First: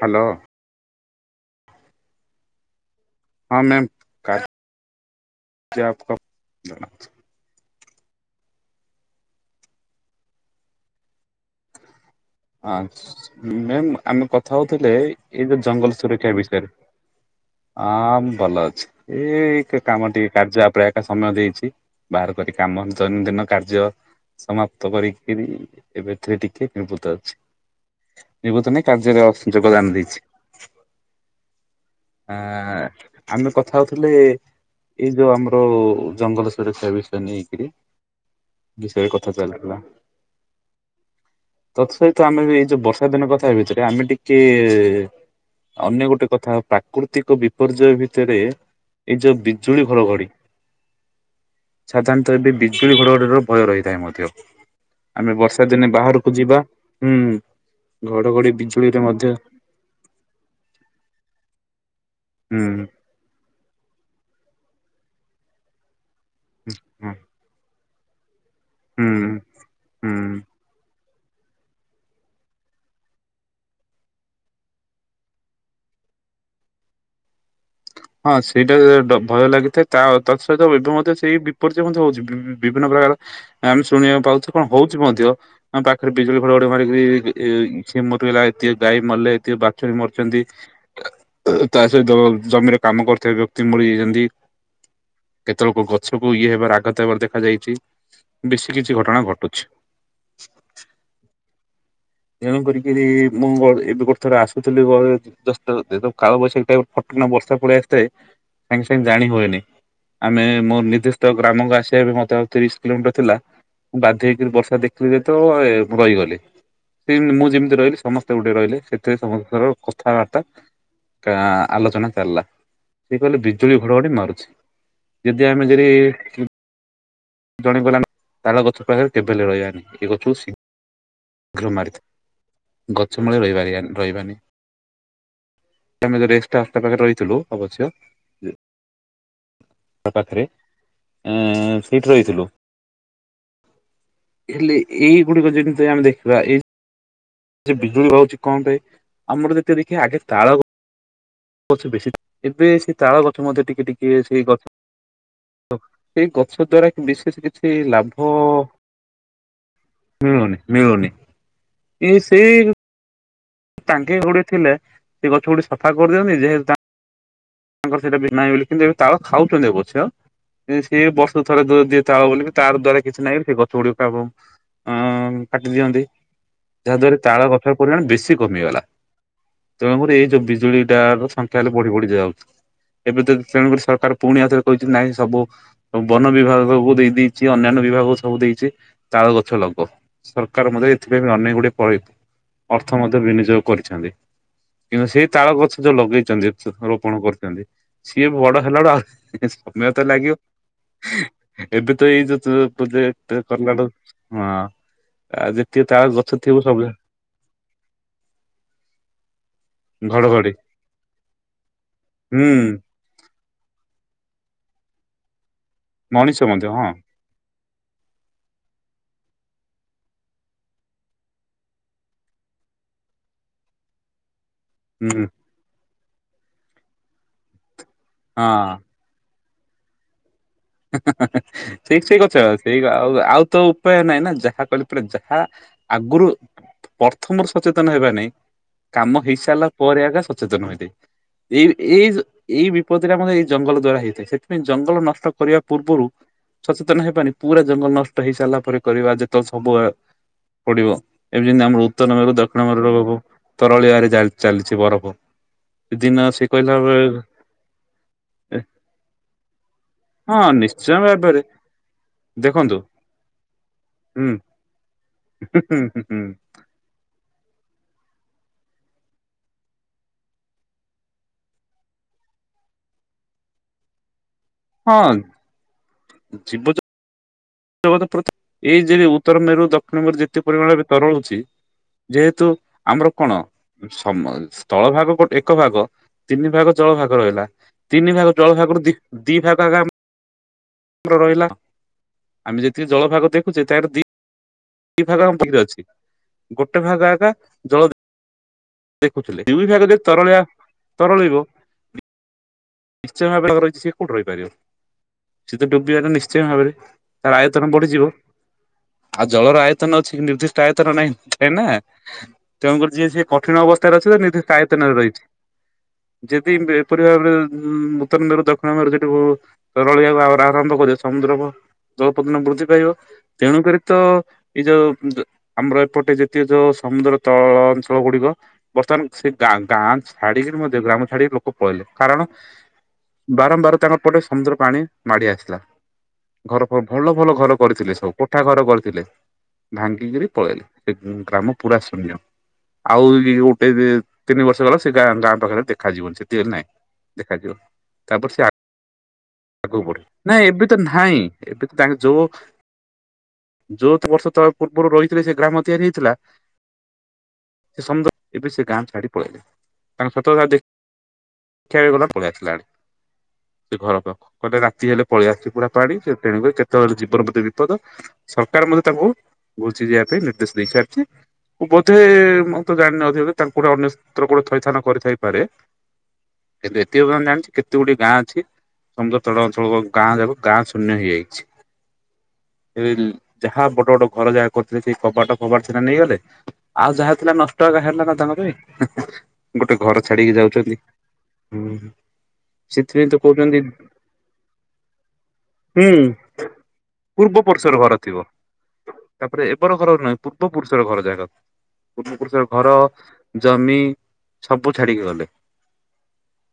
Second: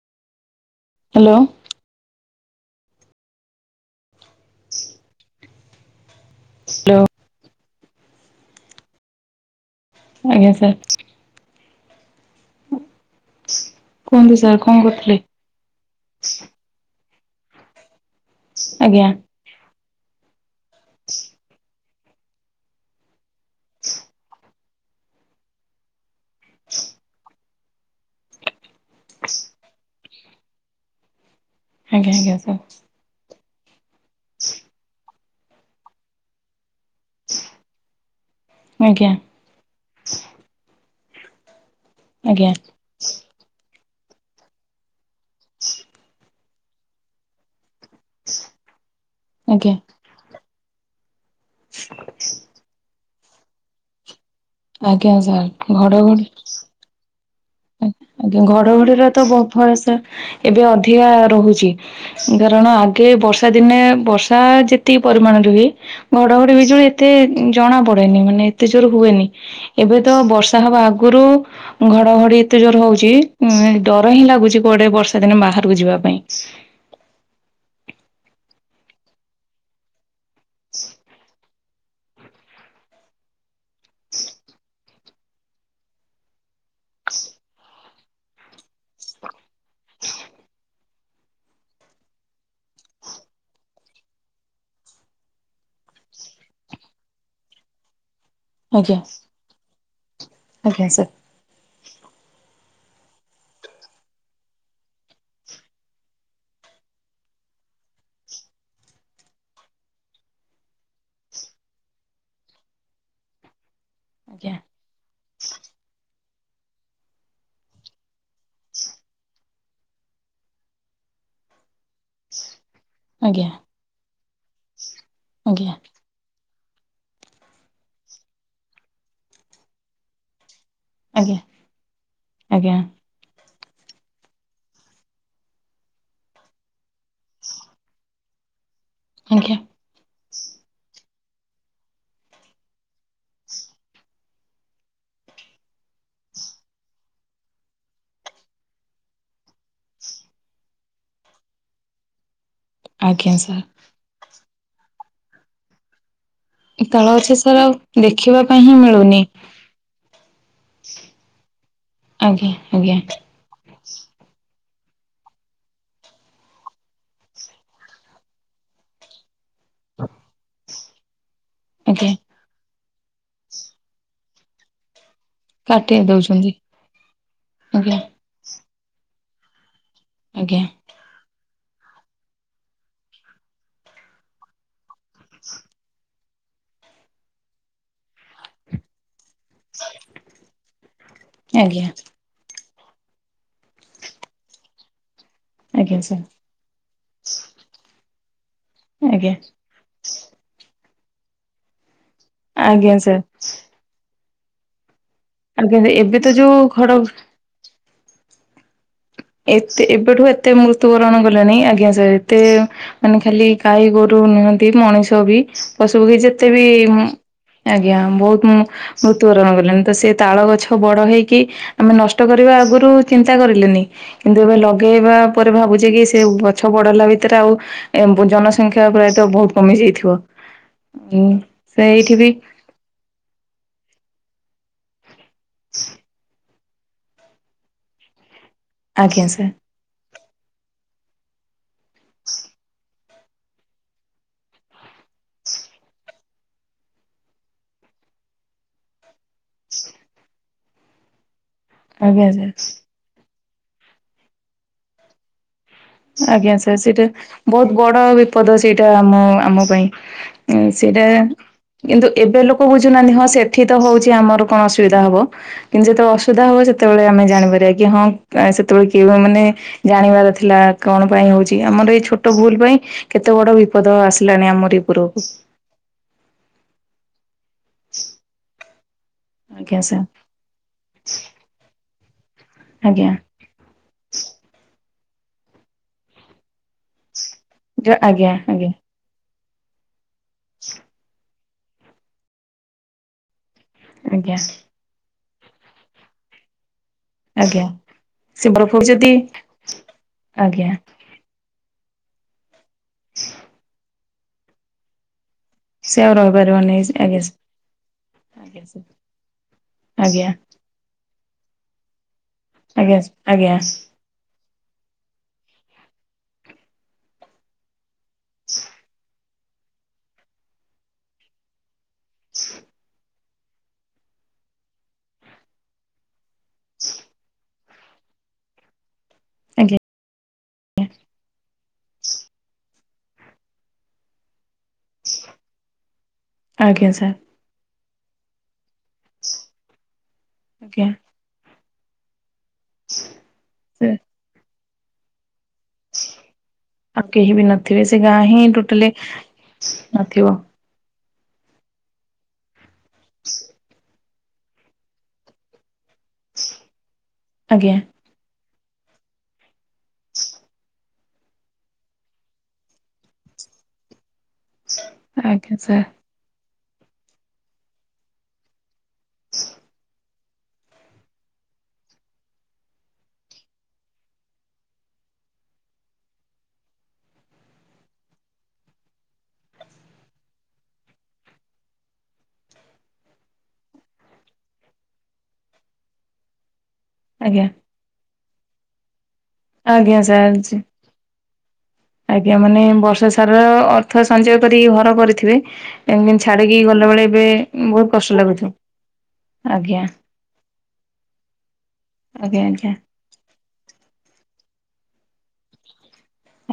Hello. Hello. ହଁ ma'am ହ hello ଆଜ୍ଞା ସାର୍। ହଁ [unintelligible] ମ୍ୟାମ୍ ଆମେ କୁହନ୍ତୁ କଥା ସାର୍ କଣ ହଉଥିଲେ କରୁଥିଲେ? ଏଇ ଯୋ ଜଙ୍ଗଲ ସୁରକ୍ଷା ବିଷୟରେ? ଆ ଭଲ ଆଜ୍ଞା ଅଛି ଏ କାମ ଟିକେ କାର୍ଯ ପ୍ରାୟ କା ସମୟ ଦେଇଛି ବାହାର କରି କାମ ଦୈନନ୍ଦିନ କାର୍ଯ୍ୟ ସମାପ୍ତ କରିକିରି ଏବେଥିରେ ଟିକେ ନୀବୁ ନିର୍ବତନ କାର୍ଯଯ୍ୟୟ ଯୋଗଦାନ ଦେଇଛି। ଆଜ୍ଞା ଆଜ୍ଞା ସାର୍ ହଁଆ ଆମେ କଥା ହଉଥିଲେ ଏଇ ଯୋଉ ଆମର ଜଙ୍ଗଲ ସୁରକ୍ଷା ବିଷୟରେ ନେଇକିରି ବିଷୟରେ ଆଜ୍ଞା କଥା ଚାଲିଥିଲା। ତ ତ ଆମେ ଆଜ୍ଞା ଏଇ ଯୋଉ ବର୍ଷା ଦିନ କଥା ହେବ ଆମେ ଟିକେ ଅନ୍ୟ ଗୋଟେ କଥା ପ୍ରାକୃତିକ ବି ବିପର୍ଯ୍ୟୟ ଭିତରେ ଏଇ ଯୋଉ ଆଜ୍ଞା ବିଜୁଳି ଘଡଘଡି ସାଧାରଣତଃ ଏବେ ବିଜୁଳି ଘଡ ଭୟ ରହିଥାଏ ମଧ୍ୟ ଆଜ୍ଞା ଆମେ ବର୍ଷା ସାର୍ ଦିନେ ଘଡଘଡି ବାହାରକୁ ଯିବା ହୁଁ। ଆଜ୍ଞା ଘଡଘଡି ବିଜୁଳିରେ ଘଡଘଡିରେ ତ ମଧ୍ୟ ବହୁତ ଭୟସା ଏବେ ଅଧିକା ରହୁଛି। ହୁଁ କାରଣ ଆଗେ ବର୍ଷା ଦିନେ ବର୍ଷା ଯେତ ତି ପରିମାଣରେ ହୁଏ। ଘଡଘଡ ବିଜୁଳି ଏତେ ହୁଁ ଜଣ ପଡେନି ମାନେ ଏତେ ଜୋର ହୁଁ ହୁଏନି ଏବେ ହୁଁ ତ ବର୍ଷା ହବା ଆଗ ଗୁରୁ ଘଡ଼ଘଡ଼ି ଏତେ ଜୋର ହଉଛି ଉ ଡର ହିଁ ଲାଗୁଛି କୁଆଡେ ବର୍ଷା ଦିନେ ବାହାରକୁ ଯିବା ପାଇଁ। ହଁ ସେଇଟା ଭୟ ଲାଗିଥାଏ ତା ତତ୍ ସହିତ ବିଭୁ ମଧ୍ୟ ସେଇ ବି ପରିଚୟ ମଧ୍ୟ ହଉଛି ।ବି ବିଭିନ୍ନ ପ୍ରକାର ଆମେ ଶୁଣିବାକୁ ପାଉଛୁ କଣ ହଉଛି ମଧ୍ୟ ଆମ ପାଖରେ ବିଜୁଳି ଘଡଘଡି ମାରିକିି ସିଏ ମରିଗଲା ଏତେ ଗାଈ ମଲେ ବାଛୁରୀ ମରିଛନ୍ତି। [inaudible] ତା ସହିତ ଜମିରେ କାମ କରୁଥିବା ବ୍ୟକ୍ତି ମରି ଯାଇଛନ୍ତି। କେତେ ଲୋକ ଗଛକୁ ଇଏ ହେବାର ଆଘାତ ହେବାର ଦେଖା ଯାଇଛି। ବେଶୀ କିଛି ଆଜ୍ଞା ଘଟଣା ଘଟୁଛି। ଆଜ୍ଞା ସାର୍। ତେଣୁ କରିକି ମୁଁ ଗୋ ଏବେ ଗୋଟେ ଥରେ ଆସୁଥିଲି। ଦଶଟା ରାତିରେ କାଳବୈଶାଖୀ ଟାଇମ ରେ ଫଟକିଣା ବର୍ଷା ପଳେଇ ଆସିଥାଏ ସାଙ୍ଗେ ସାଙ୍ଗେ ଜାଣି ହୁଏନି। ଆମେ ମୋର ମୋ ନିଦ୍ଧିଷ୍ଟ ଗ୍ରାମକୁ ଆସି ବାଧ୍ୟ ହୋକିରି ଆଜ୍ଞା ବର୍ଷା ଦେଖିଲି ତ ଏ ଭଇଗଲି। ସେ ମୁଁ ଯେମିତି ରହିଲି ସମସ୍ତେ ଗୋଟେ ରହିଲେ ସେଥିରେ ସମସ୍ତଙ୍କର କଥାବାର୍ତ୍ତା ଆଲୋଚନା ଚାଲିଲା। ସିଏ କହିଲେ ଆଜ୍ଞା। ବିଜୁଳି ଘଡଘଡି ମାରୁଛି ଯଦି ଆମେ। ଆଜ୍ଞା [unintelligible] ଜଣେ ଗଲାନ ତାଳ ଗଛ ପାଖରେ କେବେଲେ ରହିବାନି ଏ ଗଛରୁୁ ସି ଆଜ୍ଞା ଆଜ୍ଞା ମାରିଥାଏ ଗଛ ମୂଳେ ରହିିବାର ରହିବାନି ଆମେ ଯଦି ଏସଟ୍ରା ଆସ୍ତା ପାଖରେ ରହିଥିଲୁ ଅବଶ୍ୟ ଆଜ୍ଞା। [unintelligible] ଏଇଠି ରହିଥିଲୁ [inaudible] ହେଲେ ଏଇ ଗୁଡିକ ଯେମିତି ହୁଏ ଆମେ ଦେଖିବା ଏଇ ବିଜୁଳି ବାଉଛି କଣ ପାଇଁ ଆମର ଯେତେ ଦେଖେବା ଆଗେ ତାଳ ଗଛ ବେଶୀ ଏବେ ସେ ତାଳ ଆଜ୍ଞା ଗଛ ମଧ୍ୟ ସାର୍ ଟିକେ ଟିକେ ସେଇ ଗ। [inaudible] ସେଇ ଗଛ ଦ୍ଵାରା କି ତଳ ଅଛି ବିଶେଷ ସାର୍ ଆଉ କିଛି ଲାଭ ଦେଖିବା ପାଇଁ ହିଁ ମିଳୁନି [inaudible] ମିଳୁନି ମିଳୁନି ଆଜ୍ଞା ଆଜ୍ଞା। ଟାଙ୍କି ଗୋଡି ଥିଲେ ସେ ଗଛ ଗୁଟେ ସଫା କରିଦିଅନ୍ତି ଯେହେତୁ ତା ତାଙ୍କର ସେଇଟା ବି ନାହିଁ ବୋଲି କିନ୍ତୁ ଏବେ ତାଳ ଖାଉଛନ୍ତି ଅବଶ୍ୟ ସେ ବ ଥରେ ଦୂରେ ଦିଏ ଆଜ୍ଞା ତାଳ ବୋଲିକି ତା ଦ୍ଵାରେ କିଛି ନାହିଁ ଏମତି ଗଛ ଗୁଡିକ। [unintelligible] କାଟି ଦିଅନ୍ତି ଯାହା ଦ୍ଵାରା ତାଳ ଗଛର ଆଜ୍ଞା ପରିମାଣ ବେଶୀ କମିଗଲା। ତେଣୁକରି ଏଇ ଯଉ ଆଜ୍ଞା ବିଜୁଳି ଟା ର ସା ତାହେଲେ ବଢ଼ି ବଢ଼ି ଯାଉ ଏବେ ତ ତେଣୁକରି ସରକାର ପୁଣି ଆଥରେ କହିଛି ନାହିଁ ସବୁ ଉଁ ବନ ବିଭାଗକୁୁ ଦେଇ ଦେଇଛି ଅନ୍ୟାନ୍ୟ ବିଭାଗକୁ ସବୁ ଦେଇଛି। ତାଳ ଗଛ ଲଗ ସରକାର ମଧ୍ୟ ଏଥିପାଇଁ ଅନେକ ଗୁଡିଏ ଆଜ୍ଞା ପଳେଇ ଅର୍ଥ ମଧ୍ୟ ବିନିଯୋଗ କରିଛନ୍ତି କିନ୍ତୁ ସେ ତାଳ ଗଛ ଯୋଉ ଆଜ୍ଞା ସାର୍ ଲଗେଇଛନ୍ତି କରୁଛନ୍ତି ସିଏ ବି ବଡ ହେଲା ବୁ ଆଜ୍ଞା ଆଉ ସମୟ ତ ଲାଗିବ। ଏବେ ଏଇ ଆଜ୍ଞା ସାର୍ ଯେ କର୍ଣଟାକ। [unintelligible] ହଁ। ଆଉ ଯେତିକି ଆଜ୍ଞା ତାଳ ଏବେ ଗଛ ତ ଥିବ ଯୋଉ ସବୁ ଘଡ ଏତେ ଏବେଠୁ ଘଡଘଡି ଏତେ ମୃତ୍ୟୁବରଣ କଲେଣି ଆଜ୍ଞା ସାର୍ ଏତେ ହୁଁ ମାନେ ଖାଲି ଗାଈ, ଗୋରୁ ନୁହନ୍ତି ମଣିଷ ବି ପଶୁ ପକ୍ଷୀ ମଣିଷ ଯେତେ ବି ମଧ୍ୟ ହଁ ଆଜ୍ଞା ବହୁତ ମୁଁ ମୃତ୍ୟୁବରଣ କରି ତ ସେ ତାଳ ଗଛ ବଡ ହେଇକି ଆମେ ନଷ୍ଟ କରିବା ଆଗରୁ ଚିନ୍ତା କରିଲେନି। [inaudible] ଏବେ ଲଗେଇବା ହୁଁ ପରେ ଭାବୁଛେ କି ସେ ଗଛ ବଡ ଲା ଭିତରେ ଆଉ ଏବଂ ଜନସଂଖ୍ୟା ପ୍ରାୟତଃ ବହୁତ କମିଯାଇଥିବ। ଠିକ ସେଠିକ ଅଛ ସେଇ ଆ ଆଉ ତ ଉପାୟ ନାଇଁ ନା ଯାହା କହିଲ ପ୍ରଜା ହା ଆଗରୁ ପ୍ରଥମର ସଚେତନ ହେବା ନାଇଁ। କାମ ଆଜ୍ଞା ହେଇ ସାର୍ ସାରିଲା ପରେ ଆଗା ସଚେତନ ହୁଏନ୍ତି। ଏଇ ଏଇ ଏଇ ବିପତ୍ତି ଟା ମଧ୍ୟ ଏଇ ଜଙ୍ଗଲ ଦ୍ଵାରା ହେଇଥାଏ ସେଥିପାଇଁ ଜଙ୍ଗଲ ନଷ୍ଟ କରିବା ପୂର୍ବରୁ ସଚେତନ ହେବାନି ପୁରା ଜଙ୍ଗଲ ନଷ୍ଟ ହେଇ ସାରିଲା ପରେ କରିବା ଯେତେବେଳେ ସବୁବେ ପଡିବ। ଏବେ ଯେମିତି ଆମର ଉତ୍ତର ଆଜ୍ଞା ମେରୁ ସାର୍ ଦକ୍ଷିଣ ମେରୁର ରବୁ ତରଳିିବାରେ ଚାଲିଛି ବରଫ । ଆଜ୍ଞା ସାର୍ ସେଇଟା ବହୁତ ବଡ ବିପଦ ସେଇଟା ଆମ ଆମ ପାଇଁ ହଁ । ନିଶ୍ଚୟ ସେଇଟା ଭାବରେ କିନ୍ତୁ ଏବେ ଲୋକ ଦେଖନ୍ତୁ ବୁଝୁନାହାନ୍ତି ହଁ ସେଠି ତ ହଉଛି ହୁଁ ଆମର କଣ ଅସୁବିଧା ହବ ହୁଁ କିନ୍ତୁ ହୁଁ ଯେତେବେଳେ ହୁଁ ଅସୁବିଧା ହବ ସେତେବେଳେ ଆମେ ଜାଣିପାରିବା କି ହଁ ସେତେବେଳେ କି ମାନେ ଜାଣିବାର ଥିଲା କଣ ପାଇଁ ହଉଛି ଆମର ଏଇ ଛୋଟ ଭୁଲ ପାଇଁ କେତେ ବଡ ବିପଦ ଆସ ଲାଣି ଆମରି ହଁ ପୁରକୁ । ପୃଥ ଏଇ ଉତ୍ତର ମେରୁ ଆଜ୍ଞା ଦକ୍ଷିଣ ସାର୍ ମେରୁ ଯେତେ ପରିମାଣରେ ବି ତରଳୁଛି । ଯେହେତୁ ଆମର ଆଜ୍ଞା କଣ? ସମାଜ ତଳ ଭାଗ ଗୋଟେ ଏକ ଭାଗ ତିନି ଭାଗ ଜଳ ଭାଗ ରହିଲା, ତିନି ଆଜ୍ଞା ଭାଗ ଜଳ ଆଜ୍ଞା ଭାଗରୁ ଦି ଦି ଭାଗ ଆକା ଆମ [inaudible] ରହିଲା। ଆମେ ଯେତିକି ଜଳଭାଗ ଦେଖୁ ଆଜ୍ଞା। ଦି ଭାଗ ଆମ ବହିରେ ଅଛି ଗୋଟ ଟ ଭାଗ ଆକା ଆଜ୍ଞା ଜଳ ସେ ବରଫ ଯଦି ଦେଖୁଥିଲେ। ଦୁଇ ଭାଗ ଯ ତରଳିଆ ଆଜ୍ଞା ତରଳିବ। ନିଶ୍ଚୟ ଭବରେ ରହିଚି। କଉଠି ରହିପାରିବ? ସେତ ସେ ଡୁବିବାଟା ଆଉ ନିଶ୍ଚୟ ଭାବରେ। ରହିପାରିବନି ଆଜ୍ଞା ତାର ସାର୍, ଆୟତନ ବଢିଯିବ ଆଜ୍ଞା ଆଉ ଜଳର ଆୟତନ ଅଛି କି ଆଜ୍ଞା ନିର୍ଦ୍ଦିଷ୍ଟ ଆୟତନ ନାହିଁ। ଏ ନା। ତେଣୁକରି ଆଜ୍ଞା ଯିଏ ସିଏ ଆଜ୍ଞା କଠିନ ଅବସ୍ଥାରେ ଅଛି ତ ନିଧି କାୟତନରେ ରହିଚି। ଯଦି ଏପରି ଭାବରେ ହୁଁ। ଉତ୍ତରର ଦକ୍ଷିଣ ମେ ଯେଠୁ କୁ ତରଳିଆ ଆ ଆରମ୍ଭ କରି ସମୁଦ୍ର ଭା ଜଳପଦଣ ବୃଦ୍ଧି ପାଇବ, ତେଣୁ କରି ତ ଏଇ ଯୋଉ ଆମର ଏପଟେ ଯେିତୀୟ ଯୋଉ ସମୁଦ୍ର ତଳ ଅଞ୍ଚଳ ଗୁଡିକ ବର୍ତ୍ତମାନ ସେ ଗାଁ ଆଜ୍ଞା ଗାଁ ଛାଡ଼ି କରି ମଧ୍ଯ, ଗ୍ରାମ ଛାଡି କି କୁ ପଇଲ, କାରଣ ବାରମ୍ବାର ତାଙ୍କର ପଟେ ସମୁଦ୍ର ପାଣି ମାଡି ଆସିଲା। ଘର ଆଜ୍ଞା ଭଲ ସାର୍ ଭଲ ଘର କରିଥିଲେ ସବୁ। କୋଠା ଘର କରିଥିଲେ। ଭାଙ୍ଗିକିରି ପଳେଇଲେ ଆଜ୍ଞା ପୁରା ଶୂନ୍ୟ। ଆଉ ଗୋଟେ ତିନି ବର୍ଷ ହେଲା ସେ ଗାଁ ଗାଁ ପାଖରେ ଦେଖାଯିବନ ସେତିବେଲେ ନାଇଁ। ଆଉ କେହି ବି ନଥିବେ ସେ ଗାଁ ହିଁ ଟୋଟାଲି ଆଗକୁ ବଢିବ ନଥିବ। ନାଇଁ ଏବେ ତ ନାହିଁ ଏବେ ତ ତାଙ୍କ ଯୋଉ ଯ ତ ବର୍ଷ ତ ପୂର୍ବରୁ ରହିଥିଲେ ସେ ଗ୍ରାମ ତିଆରି ଥିଲା। ଆଜ୍ଞା ସେ ସମ ଏବେ ସେ ଗାଁ ଛାଡି ପଳେଇଲେ କାରଣ ସତ ଦେଖ [inaudible] ବି ଗଲା ପଳେଇ ଆସିଲାଣି ସେ ଘର ପାଖକୁ କହିଲେ ରାତି ହେଲେ ପଳେଇଆସୁଛି ଆଜ୍ଞା ପୁରା ସାର୍ ପାଣି ସେ ତେଣୁ କ ଯେତେବେଳେ ଜୀବନ ପ୍ରତି ବିପଦ ସରକାର ମଧ୍ୟ ତାକୁ ଘୁଛିି ଯିବା ପାଇଁ [inaudible] ରିଛି ବୋଧେ ମୁ ତ ଜାଣିନଥିବ ଯେ ତାଙ୍କୁ ଗୋଟେ ଅନ୍ୟ ସ୍ତ୍ର ଗୋଟେ ଥଇଥାନ କରିଥାଇପାରେ। କିନ୍ତୁ ଏଥିମେ ଜାଣିଛ କେତେ ଗୋଟଏ ଗାଁ ଅଛି ସମୁଦ୍ର ତଳ ଅଞ୍ଚଳ ଗାଁ ଯାକ ଗାଁ ଶୂନ୍ୟ ହେଇଯାଇଛି ଯାହା ବଡ ବଡ ଘର ଯାହା କରିଥିଲେ ସେଇ କବାଟ ଫବାଟ ସେରା ନେଇଗଲେ ଆଉ ଯାହା ହେଥିଲା ଆଜ୍ଞା ନଷ୍ଟ ହୋ ହେଲା ନା ତାଙ୍କ ପାଇଁ ଗୋଟେ ଆଜ୍ଞା ଘର ଛାଡିକି ସାର୍ ଜି ଯାଉଛନ୍ତି। ହୁଁ ଆଜ୍ଞା ମାନେ ସେଥିପାଇଁ ବର୍ଷା ତ ସାରାର କହୁଛନ୍ତି ଅର୍ଥ ସଞ୍ଚୟ କରିକି ଘର କରିଥିବେ ହୁଁ ଏ ଛାଡିକି ଗଲାବେେଳେ ଏବେ ପୂର୍ବ ପୁରୁଷର ବହୁତ ଘର ଥିବ। କଷ୍ଟ ତାପରେ ଲାଗୁଥିବ ଏବର ଆଜ୍ଞା ଘର ନୁହେଁ ପୂର୍ବ ପୁରୁଷର ଘର ଯାକ ପୂର୍ବ ପୁରୁଷର ଆଜ୍ଞା ଘର ଆଜ୍ଞା। ଜମି ସବୁ ଛାଡିକି ଗଲେ।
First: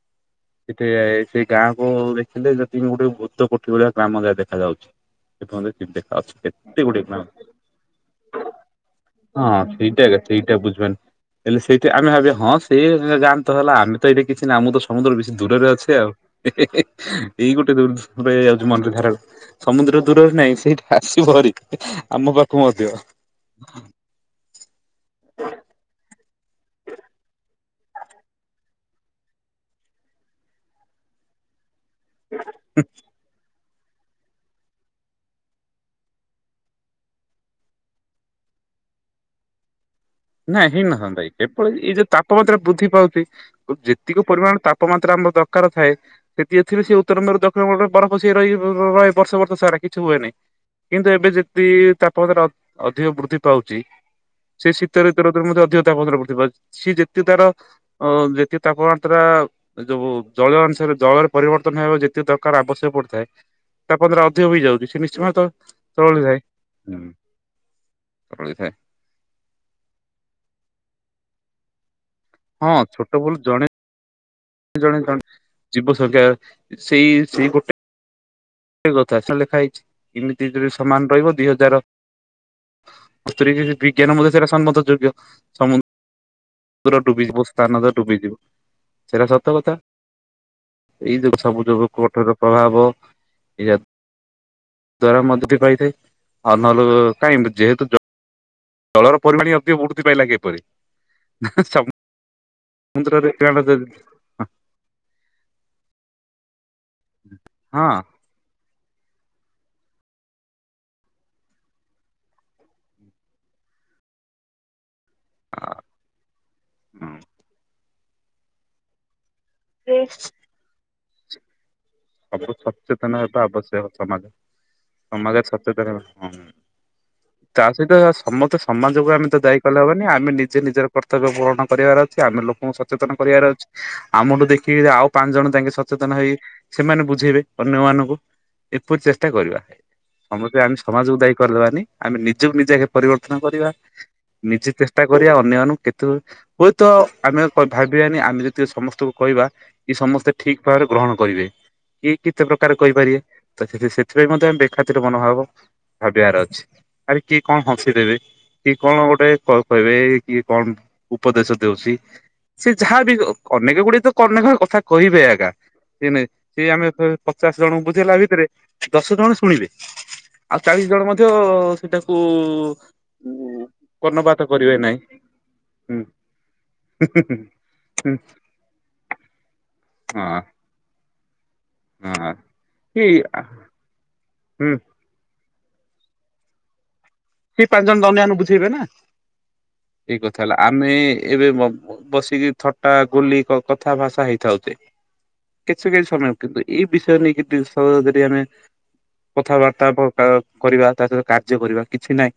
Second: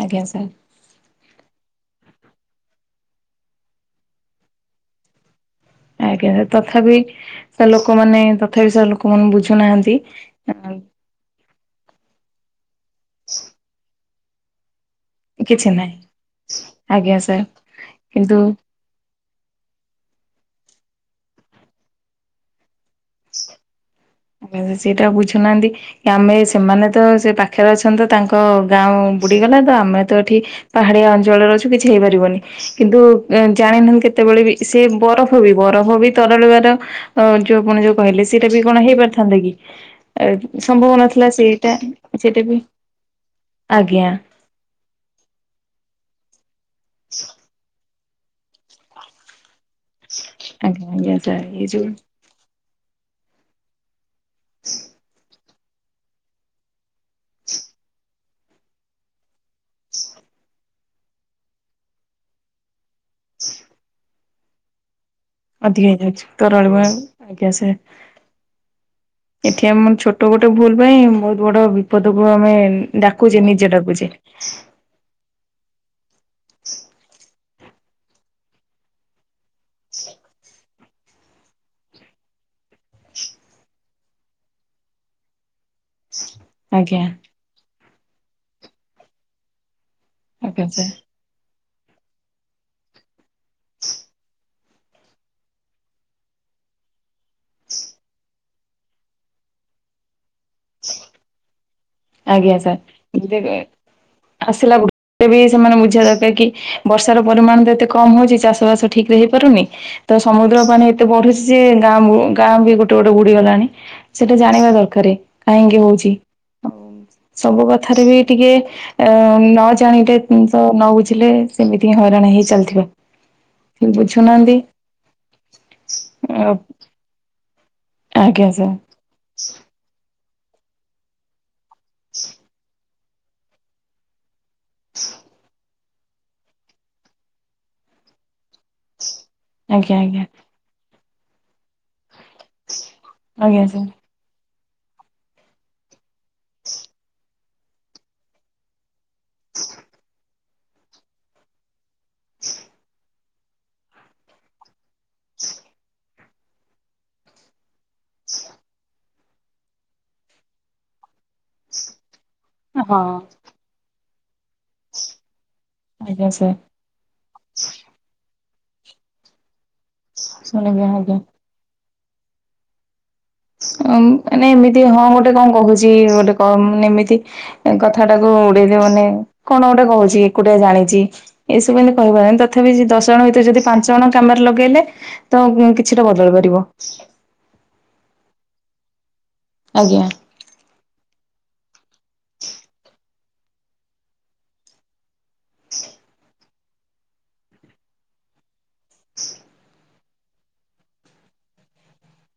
ଆଜ୍ଞା ସାର୍ ସେଠେ ସେ ଗାଁକୁ ଥିଲେ ଯେତିକି ଗୋଟେ ଭୁତ କୋଠି ଭଳିଆ ଗ୍ରାମ ଯାଏ ଦେଖାଯାଉଛି। ଯ୍ୟ ଦେଖା ଅ ଆଜ୍ଞା ସାର୍ କେତେ ତଥାପି ଗୁଏ ସାର୍ ଲୋକମାନେ ତଥାପି ସାର୍ ଲୋକମାନେ ହଁ ବୁଝୁନାହାନ୍ତି ସେଇଟା ସେଇଟା ବୁଝିବନି ହେଲେ ସେଇଟା ଆମେ ଭାବିବା ହଁ ସେ ଯାଆ ତ ହେଲା ଆମେ [inaudible] କିଛି ନା ମୁ ସମୁଦ୍ର ବେଶୀ କିଛି ଦୂରରେ ଅଛି ନାହିଁ ଆଉ ଆଜ୍ଞା ସାର୍ ଏଇ ଗୋଟେ ଦୂରରେଇ କିନ୍ତୁ ଯାଉଛି ମନରେ ଧାର ସମୁଦ୍ର ଦୂରରେ ନାଇଁ ସେଇ ଆସ ଭରି ଆମ ପାଖକୁ ମଧ୍ୟ। ସେଇଟା ବୁଝୁନାହାନ୍ତି କି ଆମେ ସେମାନେ ତ ସେ ପାଖରେ ଅଛନ୍ତି ତ ତାଙ୍କ ଗାଁ ବୁଡିଗଲା ତ ଆମେ ତ ଏଠି ପାହାଡିଆ ଅଞ୍ଚଳରେ ଅ କିଛି ହେଇପାରିବନି କିନ୍ତୁ ଜାଣିନାହାନ୍ତି କେତେବେଳେ ବି ସେ ବରଫ ବି ବରଫ ବି ତରଳିବାର ଅ ଯୋଉ ଆପଣ ଯୋଉ କହିଲେ ସେଇଟା ବି କଣ ହେଇପାର ଛନ୍ତି ନାଇଁ ହେଇ ନଥାନ୍ତାଇ କେବଳ ଏଇ ଯୋଉ ସେଇଟା ବି ତାପମାତ୍ରା ବୃଦ୍ଧି ପାଉଛି ଆଜ୍ଞା ଯେତିକି ପରିମାଣ ତାପମାତ୍ରା ଆମର ଦରକାର ଥାଏ ସେ ଏଥିରେ ସେ ଉତ୍ତର ବରୁ ଦକ୍ଷିଣରେ ବରଫ ସିଏ ରହି ରହ ବର୍ଷ ବର୍ଷ ସାର କିଛି ହୁଏନିଁ ଆଜ୍ଞା କିନ୍ତୁ ଆଜ୍ଞା ଏବେ ସାର୍ ଯଦି ଏଇ ଯୋଉ ତାପମାତ୍ରା। ଅଧିକ ବୃଦ୍ଧି ପାଉଛି। ସେ ଶୀତ। ଦ ମଧ୍ୟ ଅଧିକ ତାପମାତ୍ରା ପଡିିବ ସିଏ ଯେତେ ତାର ଯେତେ ତାପମାତ୍ରା ଯୋ ଜଳୀୟ ଅନୁସାରେ ଜଳରେ ପରିବର୍ତ୍ତନ ହେବ ଯେତେ ଦରକାର ଆବଶ୍ୟକ ପଡିବ। ତାପରେ ଆ ହୋଇଯାଉଛି ସେ ନିଶ୍ଚୟ ଭାବେ ଅଧିକା ହେଇଯାଉଛି ତରଳିଥାଏ ତରଳ ଆଜ୍ଞା ସେ ତରଳିଥାଏ ଏଠି ଆମର ଛୋଟ। ଗୋଟ ଗୋଟେ ଭଲ ପାଇଁ ବହୁତ ବ ପଦକୁ ଆମେ ହଁ ଛୋଟ ବେଳୁ ଡାକୁଛେ ଜଣେ ନିଜ ଡାକୁଛେ। ଜଣେ ଜଣେ ଜୀବ [unintelligible] ସେଇ ସେଇ ଗୋଟ୍ ସେଇ କଥା ସେଣେ ଲେଖା ହେଇଚି ଏମିତି ଯେତେବେଳେ ସମାନ ରହିବ ଦୁଇ ହଜାର [unintelligible] ବିଜ୍ଞାନ ମଧ୍ୟ ସେଟା ସମ୍ମତ ଯୋଗ୍ୟ। ସମ୍ ପୁରା ଆଜ୍ଞା ଡୁବି ଯିବ ସ୍ତାନଗର୍। ଡୁବି ଯିବସେଇଟା ସତ କଥା। ଆଜ୍ଞା ସାର୍। ଏଇ ତ ଅଛି ସବୁ। ସବୁ କୋଠର ପ୍ରଭାବ। ଏଇଆ ଦ୍ଵାରା ମଧ୍ୟ ଟି ପାଇଥାଏ ଆଉ ନ ହେଲେ କାହିଁ ଏମିତି ଯେହେତୁ ତଳର ପରମାଣି [unintelligible] ପାଇଁ ଲାଗେ। ଏହେଁ ସବ୍। ଆଜ୍ଞା ସାର୍। [unintelligible] ଆସିଲା [unintelligible] ଫିର୍ ବି ସେମାନେ ବୁଝିବା ଦରକାର କି? ହ ବର୍ଷାର ପରିମାଣ ତ ଏତେ କମ ହଉଚି। ଚାଷ ବାସ? ଠିକ ରେ ହେଇପାରୁନି ତ ସମୁଦ୍ର ପାଣି ଏତେ ବଢ଼ୁଚି ଯେ ଗାଁ ମୁଁ ଗାଁ ବି ଗୋଟେ ଗୋଟେ ବୁଡି ଗଲାଣି ସେଇଟା ଜାଣିବା ଦରକାରେ। କାହିଁକି ହଉଚି? ଉଁ ସବୁ କଥାରେ ବି ଟିକେ ଅମ୍ ହ ଜାଣେ ଟାଇପ୍ ତିନିଶହ ନଉଚୁ। ଥିଲେ। ସବୁ ସଚେତନ ହେବା ଆବଶ୍ୟକ ସମାଜ। ବୁଝୁନାହାନ୍ତି ସମାଜରେ ସଚେତନ ହେ ହଁ। ତା ସହିତ ଆଜ୍ଞା ସମସ୍ତେ ସାର୍ ସମାଜକୁ ଆମେ ତ ଦାୟୀ କଲେ ହବନି। ଆମେ ନିଜେ ସେ ନିଜର କର୍ତ୍ତବ୍ୟ ପୂରଣ ପରିବାର ଅଛି। ଆମେ ଲୋକଙ୍କ ସହ ସଚେତନ କରିବାର ଅଛି। ଆମଠୁ ଦେଖି କି ଆଉ ପାଞ୍ଚ ଜଣ ତାଙ୍କେ ସଚ୍ ସଚେତନ ହେଇ ସେମାନେ ବୁଝେଇବେ ଅନ୍ୟମାନଙ୍କୁ ଏପରି ଚେଷ୍ଟ କେତେ କରିବା ଆଜ୍ଞା ଆଜ୍ଞା ସମସ୍ତେ ଆନସ୍ ସମାଜକୁ ଦାୟୀ କରିଦେବାନି । ଆମେ ନିଜକୁ ନିଜେ ଆଗେ ପରିବର୍ତ୍ତନ ଆଜ୍ଞା କରିବା। ସାର୍ ନିଜେ ଚେଷ୍ଟା କରିବା ଅନ୍ୟମାନଙ୍କୁ କେତ୍ ତୋ ହୁଏତ ଆମେ ଥରେ ଭାବିଆନି ଆମେ ଯେତିକ ସମସ୍ତଙ୍କୁ କହିବା କି ସମସ୍ତେ ଠିକ୍ ଭାବରେ ଗ୍ରହଣ କରିବେ। କିଏ କେତେ ପ୍ରକାର କହିପାରିବେ? ତ ସେ ସେଥିପାଇଁ ମଧ୍ୟ ଆମ ବେଖାତିର ମନୋଭାବ ଭାବିବାର ଅଛି ଆରେ କିଏ କଣ ହସି ଦେବେ କିଏ କଣ ଗୋଟେ କହିବେ କିଏ କଣ ଉପଦେଶ ଦେଉଛି ସେ ହଁ ଯାହାବି ହଉ ଅନେକ ଗୁଡିଏ ତ ଅନେକ କଥା କହିବେ ଏଇକା ଆଜ୍ଞା [unintelligible] ସାର୍ ସିଏ ଆମେ ପଚାଶ ଜଣଙ୍କୁ ବୁଝେଇଲା ଭିତରେ ଦଶ ଜଣ ଶୁଣିଲେ। ଆଉ ଶୁଣିବି ଚାଳିଶ ଜଣ ଆଜ୍ଞା ମଧ୍ୟ ସେଟାକୁ କର୍ଣ୍ଣପାତ ମାନେ କରିବେ ଏମିତି ନାହିଁ ହଁ ଗୋଟେ କଣ କହୁଛି ହୁଁ ଗୋଟେ କ ମେ ଏମିତି ହଁ କଥାଟାକୁ ଉଡେଇଦ ମାନେ କଣ ଗୋଟେ କହୁଛି ଏକୁଟିଆ ଜାଣିଛି। ଏଇସବୁ ଏମିତି ହଁ କହିପାରନି ତଥାପି କି ଦଶ ଜଣ ଭିତରେ ଯଦି ପାଞ୍ଚ ଜଣ କାମରେ ହୁଁ ଲଗେଇଲେ ତ କିଛିଟା ବଦଳ କରିବ। ସେ ପାଞ୍ଚ ଜଣ ଦନିଆନ ବୁଝେଇବେ ନା। ଆଜ୍ଞା ଏଇ କଥା ହେଲା ଆମେ ଏବେ ବସିକି ଥଟା ଗୁଲି କଥା ଭାଷା ହେଇଥାଉଛେ। କିଛି କିଛି ସମୟ କିନ୍ତୁ ଏଇ ବିଷୟରେ ନେଇକି ଯଦି ଆମେ କଥାବାର୍ତ୍ତା କରିବା ତା ସହିତ କାର୍ଯ୍ୟ କରିବା କିଛି ନାହିଁ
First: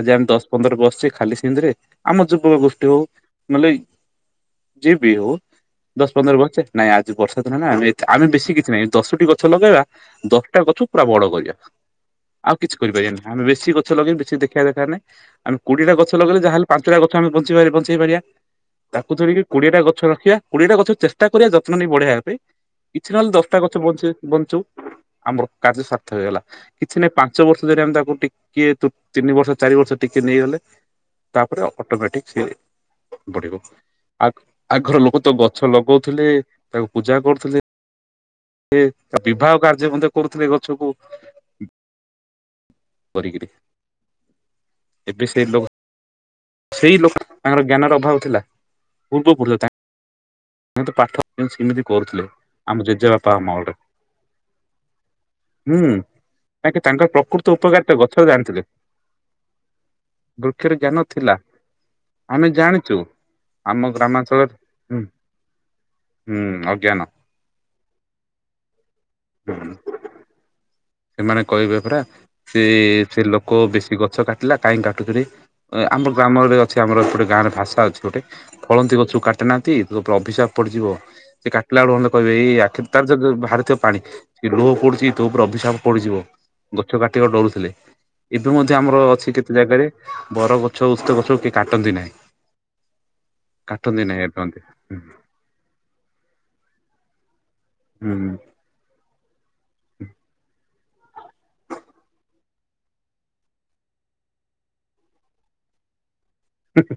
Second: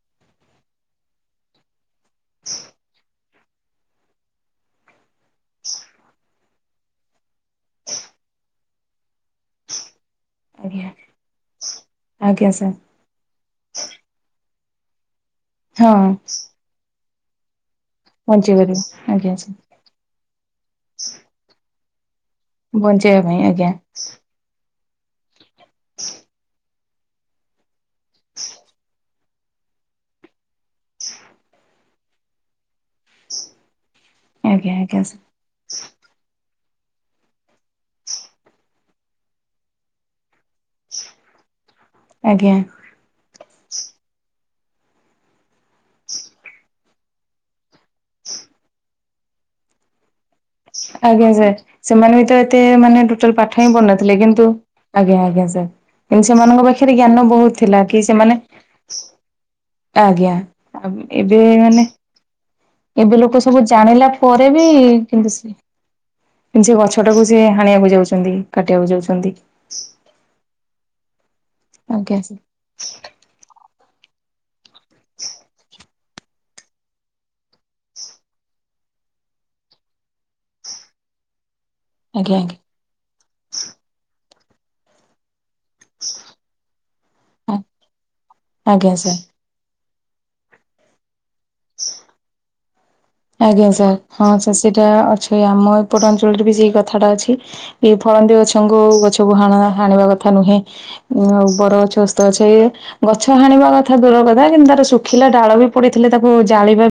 ଆଜି ଆମେ ଦଶ ପନ୍ଦର ବର୍ଷେ ଖାଲି ସେନ୍ତିରେ ଆମ ଯୁବକ ଗୋଷ୍ଠୀ ହଉ ହେଲାକି, ଯିଏ ବି ହଉ ଦଶ ପନ୍ଦର ବର୍ଷେ ନାଇଁ ଆଜି ବର୍ଷା ଦିନ ନା ଆମେ ବେଶୀ କିଛି ନାହିଁ ଦଶଟି ଗଛ ଲଗେଇବା ଦଶଟା ଗଛ ଆଜ୍ଞା ପୁରା ବଡ କରିଆ ଆଜ୍ଞା ।ଆଉ ସାର୍ କିଛି କରିପାରିବାନି ଆମେ ବେଶୀ ଗ କିଛି ଦେଖିବା ଦରକାର ନାହିଁ। ଆମ ହଁ କୋଡିଏଟା ଗଛ ଲଗେଇଲେ ଯାହା ହେଲେ ପାଞ୍ଚଟା ଗଛ କଣ ବଞ୍ଚିପାରେ ବଞ୍ଚି [unintelligible] ବଞ୍ଚେଇ ପାରିବ ତାକୁ ଆଜ୍ଞା ଧରିକି ସାର୍। କୋଡିଏ ଟା ଗଛ ରଖିବା କୋଡିଏଟା ଗଛ ଚେଷ୍ଟା କରିବା ଯ ପୁଣି ବଢିଆ କିଛି ବଞ୍ଚେଇବା ନହଲେ ପାଇଁ ଦଶଟା ଆଜ୍ଞା ଗଛ ବଞ୍ଚେ ବଞ୍ଚୁ। ଆମର କାର୍ଯ୍ୟ ସାର୍ଥକ ହେଇଗଲା। କିଛି ନାଇଁ ପାଞ୍ଚ ବର୍ଷ ଧରି ଆମେ ତାକୁ ଟି କିଏ ତୁ? ତିନି ବର୍ଷ ଚାରି ବର୍ଷ ଟିକେ ନେଇଗଲେ ତାପରେ ଅଟୋମେଟିକ ସେ ବଢିବ । ଆ ଆଜ୍ଞା ଆଗର ଆଜ୍ଞା ଲୋକ ସାର୍ ତ ଗଛ ଲଗଉଥିଲେ । ତାକୁ ପୂଜା କରୁଥିଲେ। ସେ ତା ବିବାହ କାର୍ଯ୍ୟ ମଧ୍ୟ କରୁଥିଲେ ଏବଂ ଗଛକୁ ଆଜ୍ଞା କରିକିରି ଏ ବି ସେ ଲୋ ସେଇ ଲୋକ ତାଙ୍କର ଜ୍ଞାନର ଅଭାବ ଥିଲା ପୂର୍ବ ପୁର ତା ଆଜ୍ଞା ସାର୍ ସେମାନେ କରୁଥିଲେ ବି ତ ଏତେ ଆମ ମାନେ ଜେଜେବାପା ଟୋଟାଲ୍ ପାଠ ଅମଳରେ ହିଁ ପଢୁନଥିଲେ କିନ୍ତୁ ଆଜ୍ଞା ଆଜ୍ଞା ସାର୍ ହୁଁ କିନ୍ତୁ ସେମାନଙ୍କ କାହିଁକି ପାଖରେ ତାଙ୍କର ଜ୍ଞାନ ପ୍ରକୃତ ବହୁତ୍ ଥିଲା ଉପକାରିତା କି ଗଛରେ ସେମାନେ ଜାଣିଥିଲେ ବୃକ୍ଷରେ ଜ୍ଞାନ ଥିଲା ଏବେ ମାନେ ଆମେ ଜାଣିଛୁ ଏବେ ଲୋକ ସବୁ ଆମ ଜାଣିଲା ଗ୍ରାମାଞ୍ଚଳରେ ପରେ ବି ହୁଁ କିନ୍ତୁ ହୁଁ ସେ ଅଜ୍ଞାନ ଗଛ ଟାକୁ ସେ ହାଣିବାକୁ ଯାଉଛନ୍ତି କାଟିବାକୁ ଯାଉଛନ୍ତି ହା ହୁଁ ଛନ୍ତି ସେମାନେ କହିବେ ପରା ସେ ସେ ଲୋକ ବେଶୀ ଗଛ କାଟିଲା କାଇଁ କାଟୁଛୁ ରେ ଆମ ଗ୍ରାମରେ ଅଛି ଆମର ଏ ପଟେ ଗାଁ ରେ ଭାଷା ଅଛି ଗୋଟେ ଫଳନ୍ତି ଗଛକୁ କଟେନାନ୍ତି ଅଭିଶାପ ପଡ଼ିଯିବ। ସେ କା ପିଲା ବେଳୁ ଏ ମାନେ କହିବେ ଆଜ୍ଞା ଏଇ ଆଜ୍ଞା ଆଖିରୁ ତାର ଯୋଉ ବାହାରି ଥିବ ପାଣି ଇଡୋ ପଡୁଚି ତୋ ଉପରେ ଅଭିଶାପ ପଡିଯିବ ଗଛ କାଟିବା ଡରୁଥିଲେ ଏବେ ମଧ୍ୟ ଆଜ୍ଞା ଆମର ସାର୍ ଅଛି କେତେ ଜାଗାରେ ବର ଗଛ ଓସ୍ତ ଗଛ ଉ ସେ କାଟନ୍ତି ନାହିଁ । ଆଜ୍ଞା ସାର୍ ହଁ ସାର୍ ସେଇଟା ଅଛି ଆମ ଏପଟ ଅଞ୍ଚଳରେ ବି ସେଇ କଥାଟା ଅଛି । ଏଇ ହୁଁ ଫଳନ୍ଦୀ ଗଛକୁ ଗଛ ବୁହଣ ହାଣିବା କଥା ନୁହେଁ ଉ ଆଉ ବର ଗଛ ଓସ୍ତ ଗଛ ଏ ଗଛ ହାଣିବା କଥା ଦୁରର କଥା କିନ୍ତୁ ତାର ଶୁଖିଲା ଡାଳ ବି ପଡ଼ିଥିଲେ ତାକୁ ଜାଳିବା ତା